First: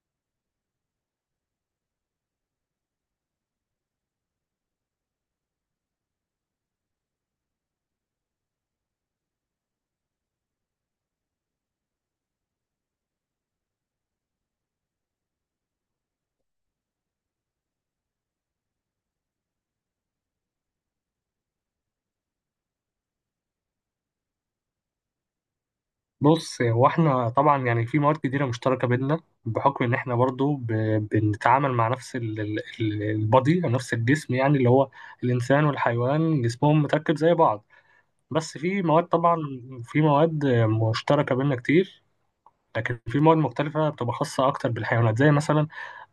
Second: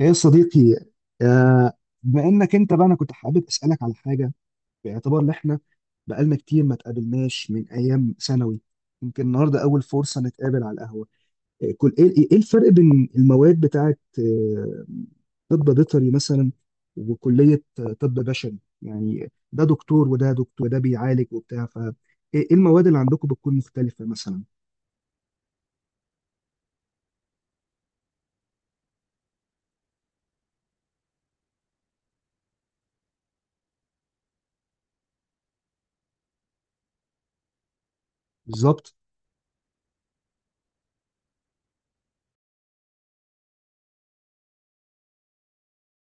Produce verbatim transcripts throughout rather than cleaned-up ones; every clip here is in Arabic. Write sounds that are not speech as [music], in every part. ايه يا صديقي؟ آه. بانك انت بقى، انا كنت حابب اسالك على حاجه، باعتبار ان احنا بقالنا كتير ما تقابلناش من ايام ثانوي. يمكن النهارده اول فرصه نتقابل على القهوه. آه، كل ايه ايه إيه الفرق بين المواد بتاعه آه، طب بيطري مثلا، وكليه آه، طب بشري، يعني ده دكتور وده دكتور وده بيعالج وبتاع فايه؟ المواد اللي عندكم بتكون مختلفه مثلا؟ بص هو احنا طبعا يعني في مواد كتيرة مشتركة بينا بحكم ان احنا برضو ب... بنتعامل مع نفس ال... ال... ال- البادي او نفس الجسم، يعني اللي هو الانسان والحيوان جسمهم متركب زي بعض. بس في بالظبط. مواد طبعا، في مواد مشتركة بينا كتير، لكن في مواد مختلفة بتبقى خاصة اكتر بالحيوانات، زي مثلا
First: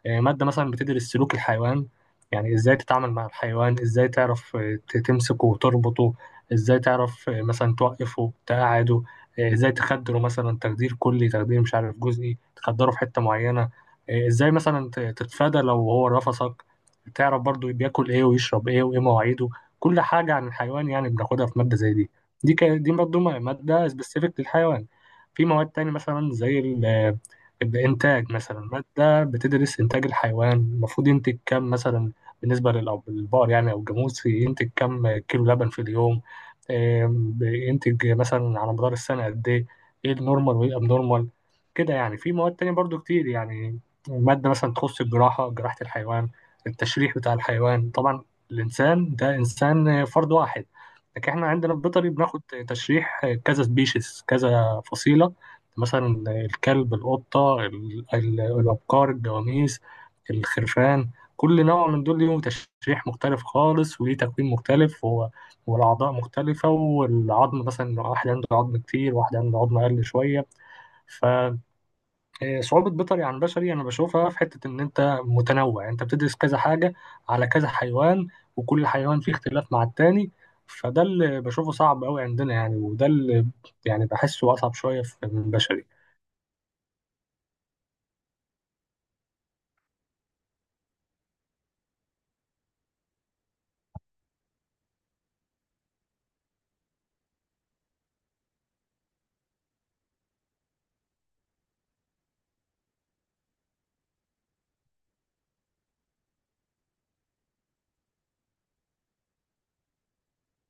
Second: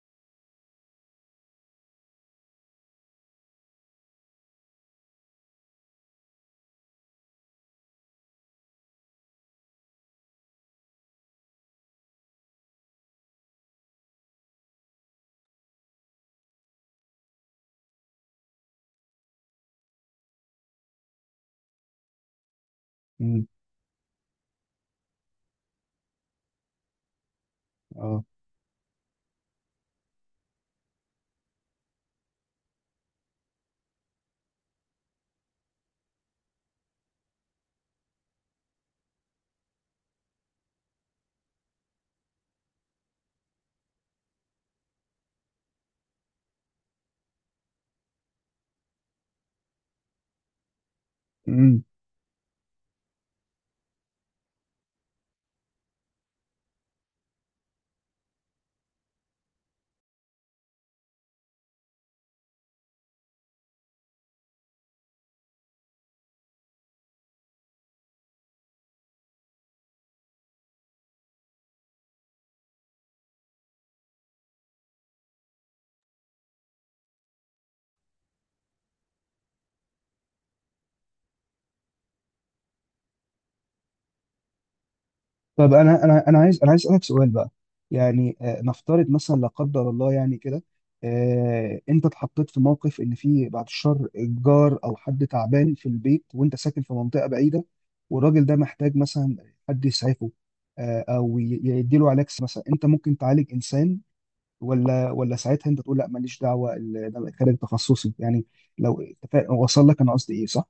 آه، مادة مثلا بتدرس سلوك الحيوان، يعني ازاي تتعامل مع الحيوان، ازاي تعرف آه، ت- تمسكه وتربطه، ازاي تعرف آه، مثلا توقفه تقعده، آه، ازاي تخدره مثلا، تخدير كلي تخدير مش عارف جزئي، تخدره في حتة معينة، آه، ازاي مثلا ت- تتفادى لو هو رفسك، تعرف برضو بياكل ايه ويشرب ايه وايه مواعيده. كل حاجة عن الحيوان يعني بناخدها في مادة زي دي. دي ك... دي برضو م- امم. مادة سبيسيفيك للحيوان. في مواد تاني مثلا زي ال- آه، اه، الإنتاج، مثلا مادة بقى بتدرس إنتاج الحيوان، المفروض ينتج كام مثلا؟ بالنسبة للأو- للبقر يعني أو الجاموس، ينتج كام كيلو لبن في اليوم، آم، بينتج مثلا على مدار السنة قد إيه، إيه النورمال وإيه الأبنورمال؟ كده يعني. في مواد تانية برضو كتير يعني، مادة مثلا تخص الجراحة، جراحة الحيوان، التشريح بتاع الحيوان طبعا. الإنسان ده إنسان فرد واحد، لكن إحنا عندنا في بيطري بناخد تشريح كذا سبيشيز، كذا فصيلة، مثلا الكلب، القطة، ال- ال- الأبقار، الجواميس، الخرفان. كل نوع من دول ليهم تشريح مختلف خالص، وليه تكوين مختلف و- والأعضاء مختلفة، والعظم مثلا، واحد عنده عظم كتير، واحد عنده عظم أقل شوية. فصعوبة بيطري عن بشري أنا بشوفها في حتة إن أنت متنوع، يعني أنت بتدرس كذا حاجة على كذا حيوان، وكل حيوان فيه اختلاف مع التاني، فده اللي بشوفه صعب أوي عندنا يعني، وده اللي يعني بحسه أصعب شوية في- من طب بشري. انا انا انا عايز انا عايز اسالك سؤال بقى، يعني آه، نفترض مثلا لا قدر الله يعني كده، آه، انت اتحطيت في موقف ان في بعد الشر جار او حد تعبان في البيت، وانت ساكن في منطقه بعيده، والراجل ده محتاج مثلا حد يسعفه آه، او ي- يديله علاج مثلا. انت ممكن تعالج انسان ولا ولا ساعتها انت تقول لا ماليش دعوه، ال- ده خارج تخصصي يعني؟ لو تفا- وصل لك انا قصدي ايه، صح؟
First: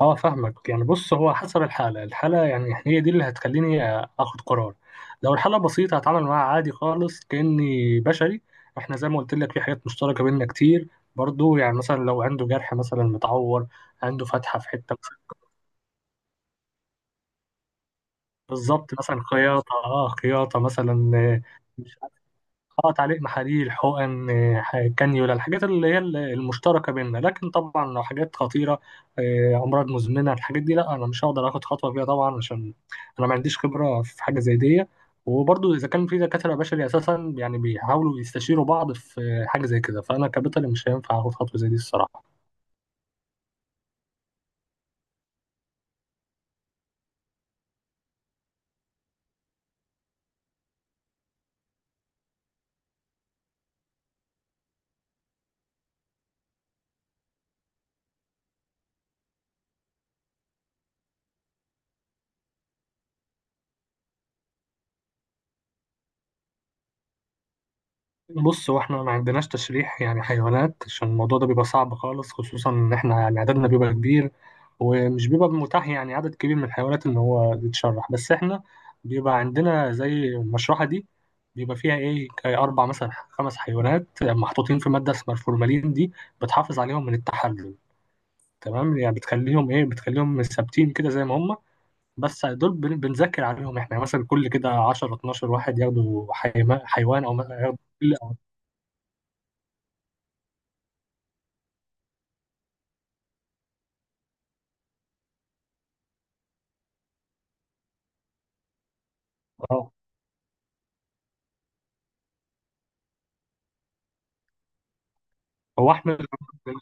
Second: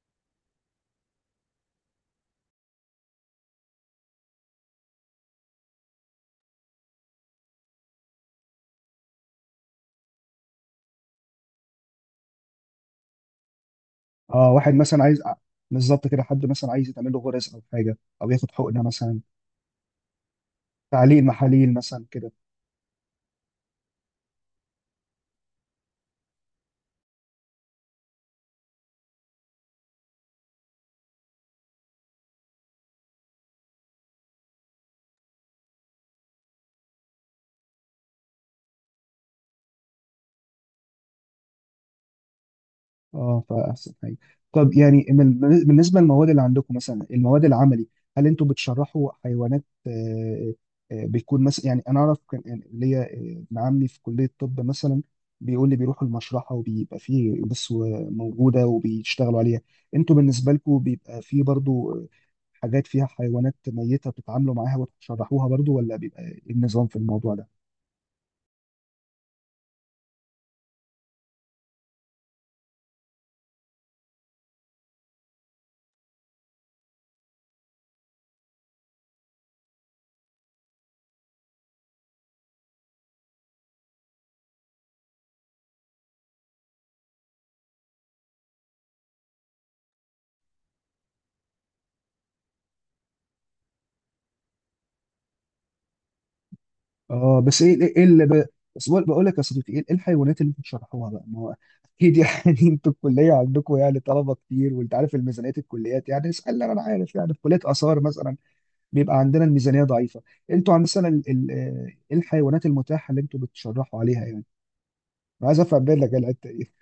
اه فاهمك، يعني بص هو حسب الحالة، الحالة يعني هي دي اللي هتخليني اخد قرار. لو الحالة بسيطة هتعامل معاها عادي خالص كأني بشري، احنا زي ما قلت لك في حاجات مشتركة بيننا كتير، برضو يعني مثلا لو عنده جرح مثلا متعور، عنده اه، فتحة في واحد حتة مثلا عايز آه، مثلاً-. بالظبط كده، حد مثلا عايز يتعمل له غرز او حاجه، او ياخد حقنه بالظبط، مثلا، مثلا خياطة، اه خياطة مثلا. تعليق آه، محاليل مثلا كده. اه تعليق محاليل، حقن، آه، ح- كانيولا، الحاجات اللي هي ال- المشتركه بيننا، لكن طبعا لو حاجات خطيره، آه، امراض مزمنه، الحاجات دي لا، انا مش هقدر اخد خطوه فيها طبعا، عشان انا ما عنديش خبره في حاجه زي دي. وبرضه اذا كان في دكاتره بشري اساسا يعني بيحاولوا يستشيروا بعض في حاجه زي كده، فانا كبيطري مش هينفع اخد خطوه زي دي الصراحه. اه، فاحسن حاجه. طب يعني من- بالنسبه للمواد اللي عندكم، مثلا المواد العملي، هل انتوا بتشرحوا حيوانات آه، آه، بيكون مثلا، يعني انا اعرف كان يعني ليا آه، ابن عمي في كليه الطب مثلا، بيقول لي بيروحوا المشرحه وبيبقى فيه بس موجوده وبيشتغلوا عليها. انتوا بالنسبه لكم بيبقى فيه برضو آه، حاجات فيها حيوانات ميته بتتعاملوا معاها وتشرحوها برضو، ولا بيبقى إيه النظام في الموضوع ده؟ بص هو احنا ما عندناش تشريح يعني حيوانات، عشان الموضوع ده بيبقى صعب خالص، خصوصا ان احنا يعني عددنا بيبقى كبير، ومش بيبقى متاح يعني عدد كبير من الحيوانات ان هو يتشرح. بس احنا بيبقى عندنا زي المشرحة دي، بيبقى فيها ايه كي اربع مثلا خمس حيوانات محطوطين في مادة اسمها الفورمالين، دي بتحافظ عليهم من التحلل، تمام، يعني بتخليهم ايه بتخليهم ثابتين كده زي ما هم. بس دول بن- بنذاكر عليهم احنا يعني، مثلا كل كده عشرة اتناشر واحد ياخدوا حيما- حيوان، او اه، مثلا بس ايه ياخدوا ايه إيه اللي ب... بس بقول بقول لك يا صديقي، ايه إيه الحيوانات اللي انتوا بتشرحوها بقى؟ ما هو اكيد يعني [laughs] انتوا الكليه عندكم يعني طلبه كتير، وانت عارف الميزانيات الكليات يعني. اسال، انا عارف يعني، في كليه اثار مثلا بيبقى عندنا الميزانيه ضعيفه. انتوا عند مثلا ال... ال... آه، إيه الحيوانات المتاحه اللي انتوا بتشرحوا عليها يعني؟ انا عايز افهم هو منك احمد، الحته دي.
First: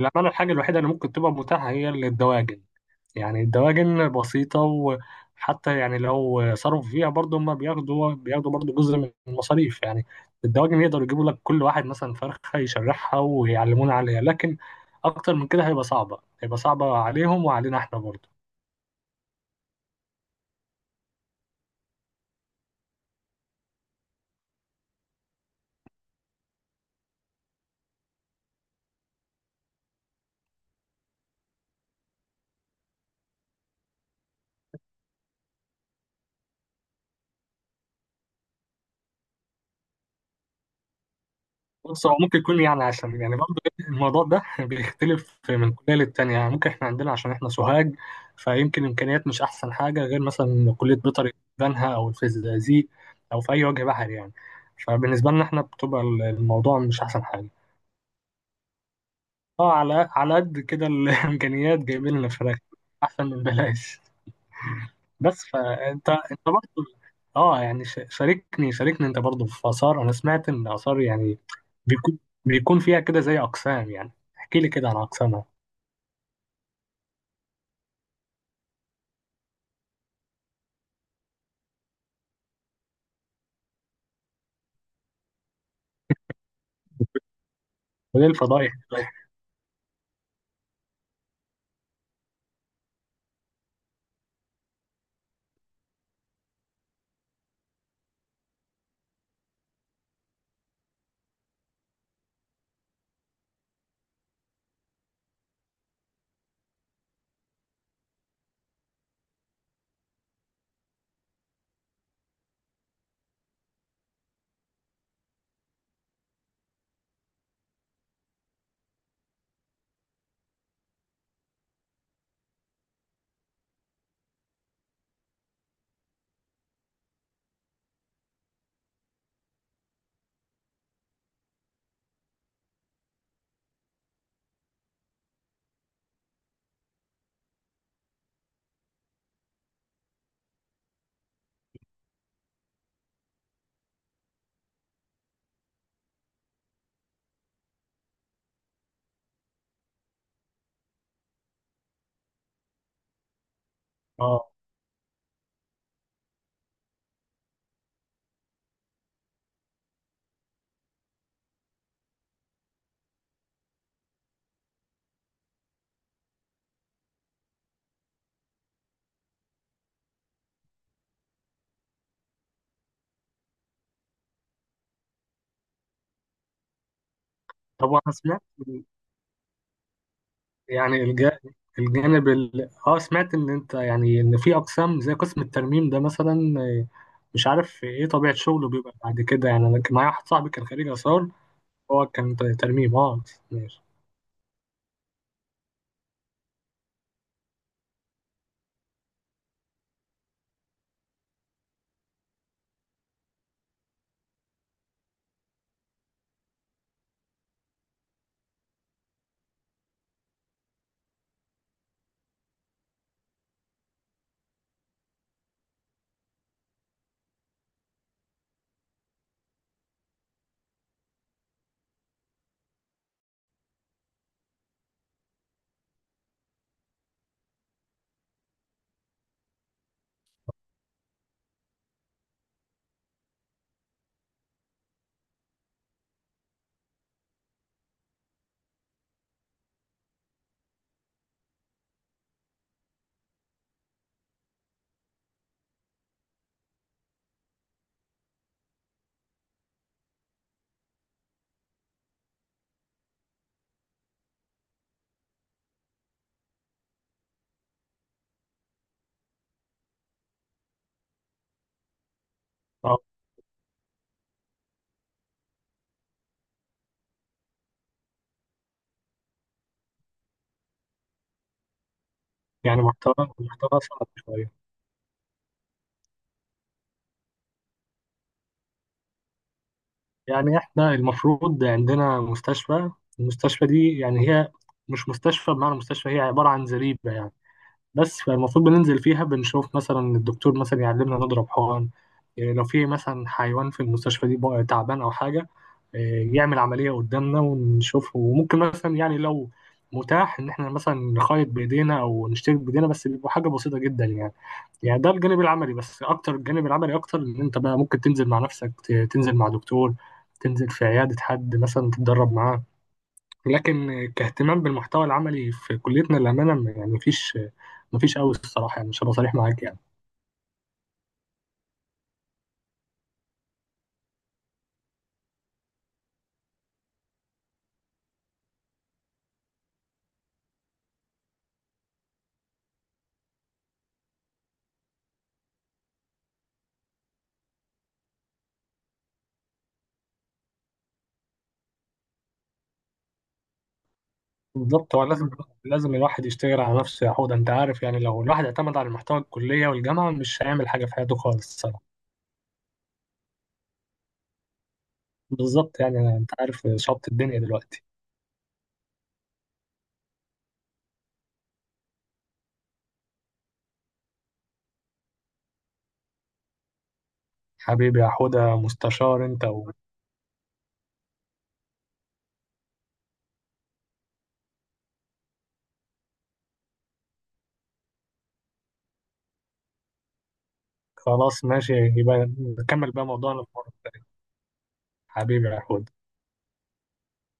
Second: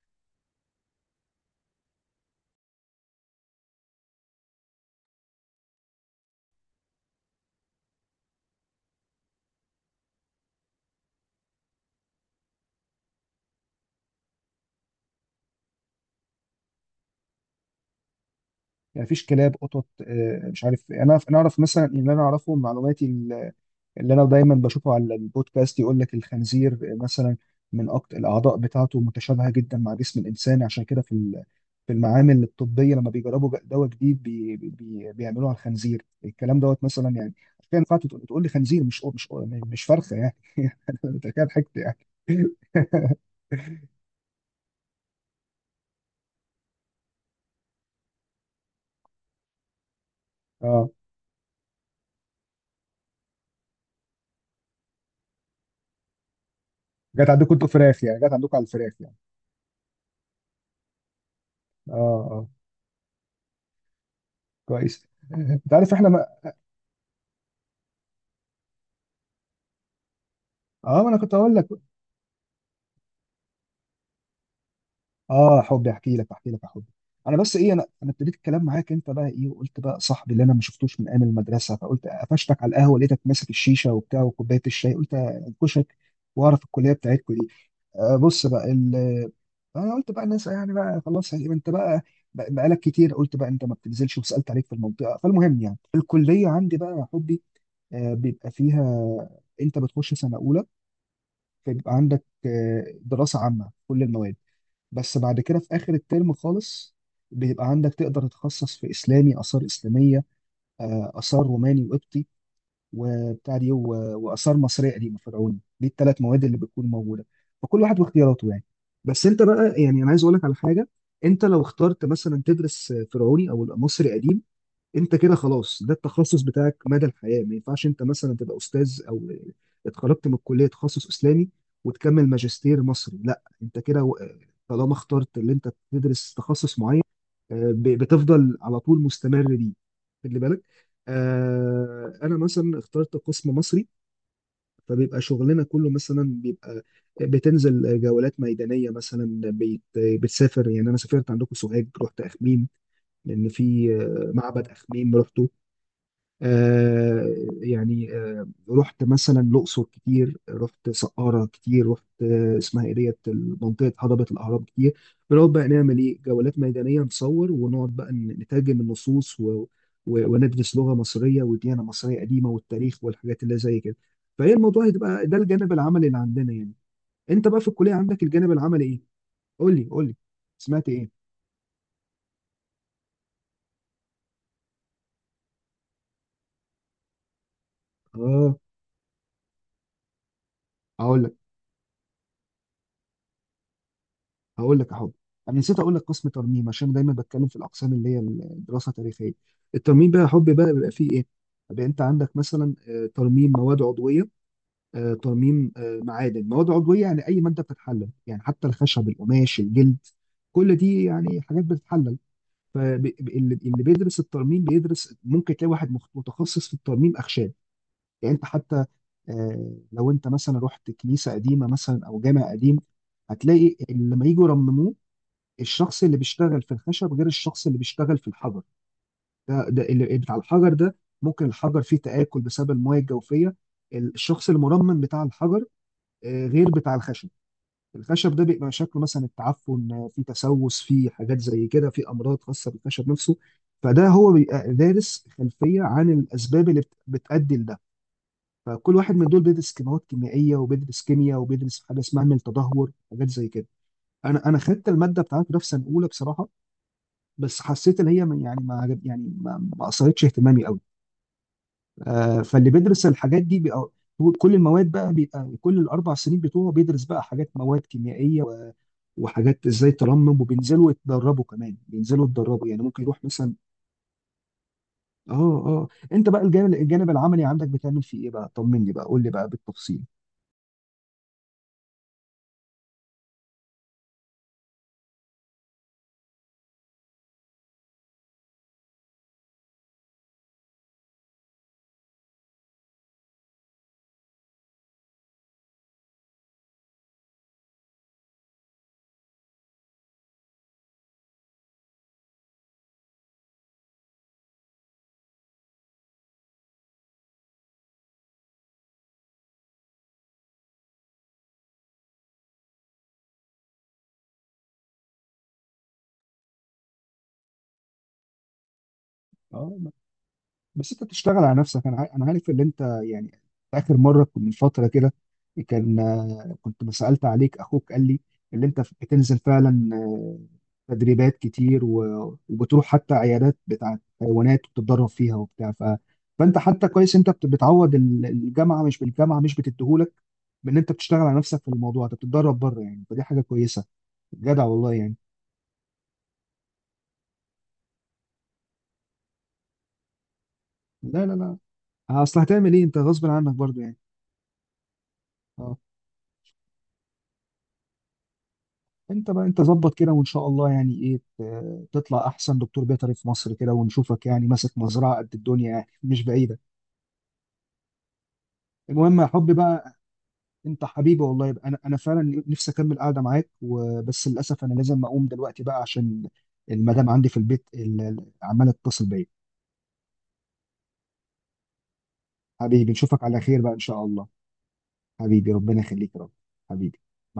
للأمانة الحاجة الوحيدة اللي ممكن تبقى متاحة هي الدواجن. يعني الدواجن بسيطة، وحتى يعني لو صرفوا فيها برضه، هما بياخدوا بياخدوا برضه جزء من المصاريف يعني. الدواجن يقدروا يجيبوا لك كل واحد مثلا فرخة يشرحها ويعلمونا عليها، لكن أكتر من كده هيبقى صعبة، هيبقى صعبة عليهم وعلينا احنا برضه. يعني مفيش كلاب، قطط آه، مش عارف انا. انا اعرف مثلا، اللي انا اعرفه من معلوماتي، اللي انا دايما بشوفه على البودكاست، يقول لك الخنزير مثلا من أكتر الاعضاء بتاعته متشابهه جدا مع جسم الانسان، عشان كده في ال- في المعامل الطبيه لما بيجربوا ج- دواء جديد بي بي بيعملوه على الخنزير، الكلام دوت مثلا يعني. عشان كده ينفع تقول تقول لي خنزير، مش مش مش فرخه يعني. [laughs] انت كده ضحكت يعني. بص هو ممكن يكون، يعني [laughs] عشان يعني برضه الموضوع ده [laughs] بيختلف من كلية للتانية، يعني ممكن احنا عندنا عشان احنا سوهاج، فيمكن إمكانيات مش أحسن حاجة، غير مثلا اه، كلية بيطري بنها أو الفيزيازيق أو في أي وجه بحري يعني. فبالنسبة لنا احنا بتبقى الموضوع مش أحسن جت حاجة. عندكم انتوا فراخ يعني، جت عندكم على الفراخ يعني. اه، على على قد كده [laughs] الإمكانيات اه، جايبين لنا اه، فراخ، أحسن من بلاش. كويس. بس انت عارف احنا فانت ما... انت برضه، اه يعني ش- شاركني شاركني انت برضه في آثار، انا سمعت ان آثار اه، ما انا كنت يعني هقول لك. بيكون بيكون فيها كده زي اقسام يعني، احكي لي كده عن اقسامها، اه حبي، احكي لك احكي لك يا حبي. انا بس ايه، انا انا ابتديت الكلام معاك انت بقى، ايه، وقلت بقى صاحبي اللي انا ما شفتوش من ايام المدرسه، فقلت قفشتك على القهوه، لقيتك ماسك الشيشه وبتاع وكوبايه الشاي، قلت انكشك واعرف الكليه بتاعتكم دي. آه، وليه بص بقى الفضائح. ال... انا قلت بقى، الناس يعني بقى خلاص يعني، انت بقى بقى- بقالك كتير. قلت بقى انت ما بتنزلش، وسالت عليك في المنطقه. فالمهم يعني الكليه عندي بقى يا حبي، آه، بيبقى فيها، انت بتخش سنه اولى فبيبقى عندك آه دراسه عامه في كل المواد. بس بعد كده، في آخر الترم خالص، بيبقى عندك تقدر تتخصص في إسلامي، آثار إسلامية، آه، آثار روماني وقبطي، وبتاع دي، و- وآثار مصرية قديمة فرعوني. دي الثلاث مواد اللي بتكون موجودة، فكل واحد واختياراته يعني. بس أنت بقى يعني، أنا عايز أقول لك على حاجة، أنت لو اخترت مثلا تدرس فرعوني أو مصري قديم، انت كده خلاص، ده التخصص بتاعك مدى الحياه. ما ينفعش انت مثلا تبقى استاذ، او اتخرجت من الكليه تخصص اسلامي وتكمل ماجستير مصري، لا انت كده و- طالما اخترت اللي انت تدرس تخصص معين آه، ب- بتفضل على طول مستمر بيه، خلي بالك. آه، انا مثلا اخترت قسم مصري، فبيبقى شغلنا كله مثلا بيبقى بتنزل جولات ميدانيه. مثلا بيت، بتسافر يعني، انا سافرت عندكم سوهاج، رحت اخميم، لان في آه، اه معبد اخميم. رحت آه، يعني آه، رحت مثلا الأقصر كتير، رحت سقارة كتير، رحت آه، اسمها ايه، ديت، منطقة هضبة الأهرام كتير. بنقعد بقى نعمل ايه، جولات ميدانية، نصور، ونقعد بقى ن- نترجم النصوص، و... و... وندرس لغة مصرية، وديانة مصرية قديمة، والتاريخ، والحاجات اللي زي كده. فهي الموضوع هتبقى ده الجانب العملي اللي عندنا يعني. انت بقى في طب الكلية، انا عندك سمعت، الجانب العملي ايه؟ قول لي قول لي، سمعت يعني ايه؟ الج- الجانب ال... اه سمعت ان انت يعني ان في اقسام زي قسم الترميم ده مثلا، آه، مش عارف ايه طبيعة اه، شغله بيبقى بعد كده، يعني انا كان معايا واحد صاحبي كان خريج هقول آثار، لك هو كان ت- ترميم. اه ماشي. هقول لك يا حب. انا نسيت اقول لك قسم ترميم، عشان دايما بتكلم في الاقسام اللي هي الدراسه التاريخيه. الترميم بقى يا حب، بقى بيبقى فيه ايه. بيبقى انت عندك مثلا آه، ترميم مواد عضويه، آه، ترميم آه، معادن، مواد عضويه يعني اي ماده بتتحلل، يعني حتى الخشب، القماش، الجلد، كل دي يعني حاجات بتتحلل. فاللي اللي بيدرس الترميم بيدرس، ممكن تلاقي واحد مخ- متخصص في الترميم اخشاب يعني. انت حتى آه، لو انت مثلا رحت كنيسه قديمه مثلا او جامع قديم، هتلاقي اللي لما يجوا يرمموه، الشخص اللي بيشتغل في الخشب غير الشخص اللي بيشتغل في الحجر. ده ده اللي بتاع الحجر ده، ممكن الحجر فيه تآكل بسبب المياه الجوفية. الشخص المرمم بتاع الحجر آه، غير بتاع الخشب. الخشب ده بيبقى شكله مثلا التعفن آه، فيه تسوس، فيه حاجات زي كده، فيه أمراض خاصة بالخشب نفسه. فده هو بيبقى دارس خلفية عن الأسباب اللي بت- بتؤدي لده. فكل واحد من دول بيدرس كيماوات كيميائية، وبيدرس كيمياء، وبيدرس حاجة اسمها عمل تدهور، حاجات زي كده. انا انا خدت الماده بتاعت في سنه اولى بصراحه، بس حسيت ان هي ما- يعني ما عجب يعني، ما ما اثرتش اهتمامي قوي. آه، فاللي اه بيدرس الحاجات دي بيبقى كل المواد بقى، بيبقى كل الاربع سنين بتوعه بيدرس بقى حاجات مواد كيميائيه و- وحاجات ازاي ترمم، وبينزلوا يتدربوا كمان، بينزلوا يتدربوا يعني، يعني ممكن محتوى يروح مثلا. محتوى صعب شوية. اه، اه، انت بقى الجانب الجانب العملي عندك بتعمل فيه ايه بقى؟ طمني بقى، قول لي بقى بالتفصيل. يعني احنا المفروض عندنا مستشفى، المستشفى دي يعني هي مش مستشفى بمعنى مستشفى، هي عبارة عن زريبة يعني، بس فالمفروض بننزل فيها، بنشوف مثلا الدكتور مثلا يعلمنا نضرب حقن، إيه، لو في مثلا حيوان في المستشفى دي بقى تعبان او حاجة، إيه، يعمل عملية قدامنا ونشوفه، وممكن مثلا يعني لو متاح ان احنا مثلا نخيط بايدينا او نشترك بايدينا، بس بيبقى حاجة بسيطة جدا يعني. يعني ده الجانب العملي، بس اكتر، الجانب العملي اكتر ان انت بقى ممكن تنزل مع نفسك، ت- تنزل مع دكتور، تنزل في عيادة حد مثلا تتدرب معاه، لكن كاهتمام بالمحتوى العملي في كليتنا للأمانة م- يعني مفيش مفيش قوي الصراحة يعني، مش هبقى صريح معاك يعني. اه بس انت بتشتغل على نفسك، انا عا- انا عارف ان انت يعني، اخر مره كنت- من فتره كده كان آه، كنت ما سالت عليك اخوك قال لي اللي انت بتنزل فعلا آه، تدريبات كتير، و- وبتروح حتى عيادات بتاعت حيوانات وبتتدرب فيها، وبتاع ف... فانت حتى كويس، انت بت- بتعوض ال- الجامعه مش بالجامعه مش بتديهولك، بان انت بتشتغل على نفسك في الموضوع، انت بتتدرب بره يعني، فدي حاجه كويسه، جدع والله بالظبط، هو يعني. لازم لازم الواحد يشتغل على نفسه يا حوده، انت عارف يعني لو الواحد اعتمد على المحتوى الكلية والجامعة مش هيعمل حاجة في حياته لا، لا، خالص لا، الصراحة. اصل هتعمل ايه، انت غصب عنك برضو يعني. اه، بالظبط، يعني انت عارف شط الدنيا دلوقتي. انت بقى انت ظبط كده، وان شاء الله يعني ايه ت- تطلع احسن دكتور بيطري في مصر كده، ونشوفك يعني ماسك مزرعه قد الدنيا يعني [laughs] مش بعيده. حبيبي يا حوده، المهم مستشار يا انت. حبي بقى، انت حبيبي والله، يبقى انا انا فعلا نفسي اكمل قاعده معاك، وبس للاسف انا لازم اقوم دلوقتي بقى، عشان المدام عندي في البيت ال- ال- عماله تتصل بيا. خلاص ماشي، يبقى نكمل حبيبي، بقى نشوفك على موضوعنا في خير بقى مرة ان شاء تانية. الله. حبيبي حبيبي، يا ربنا حود. يخليك يا رب. حبيبي. مع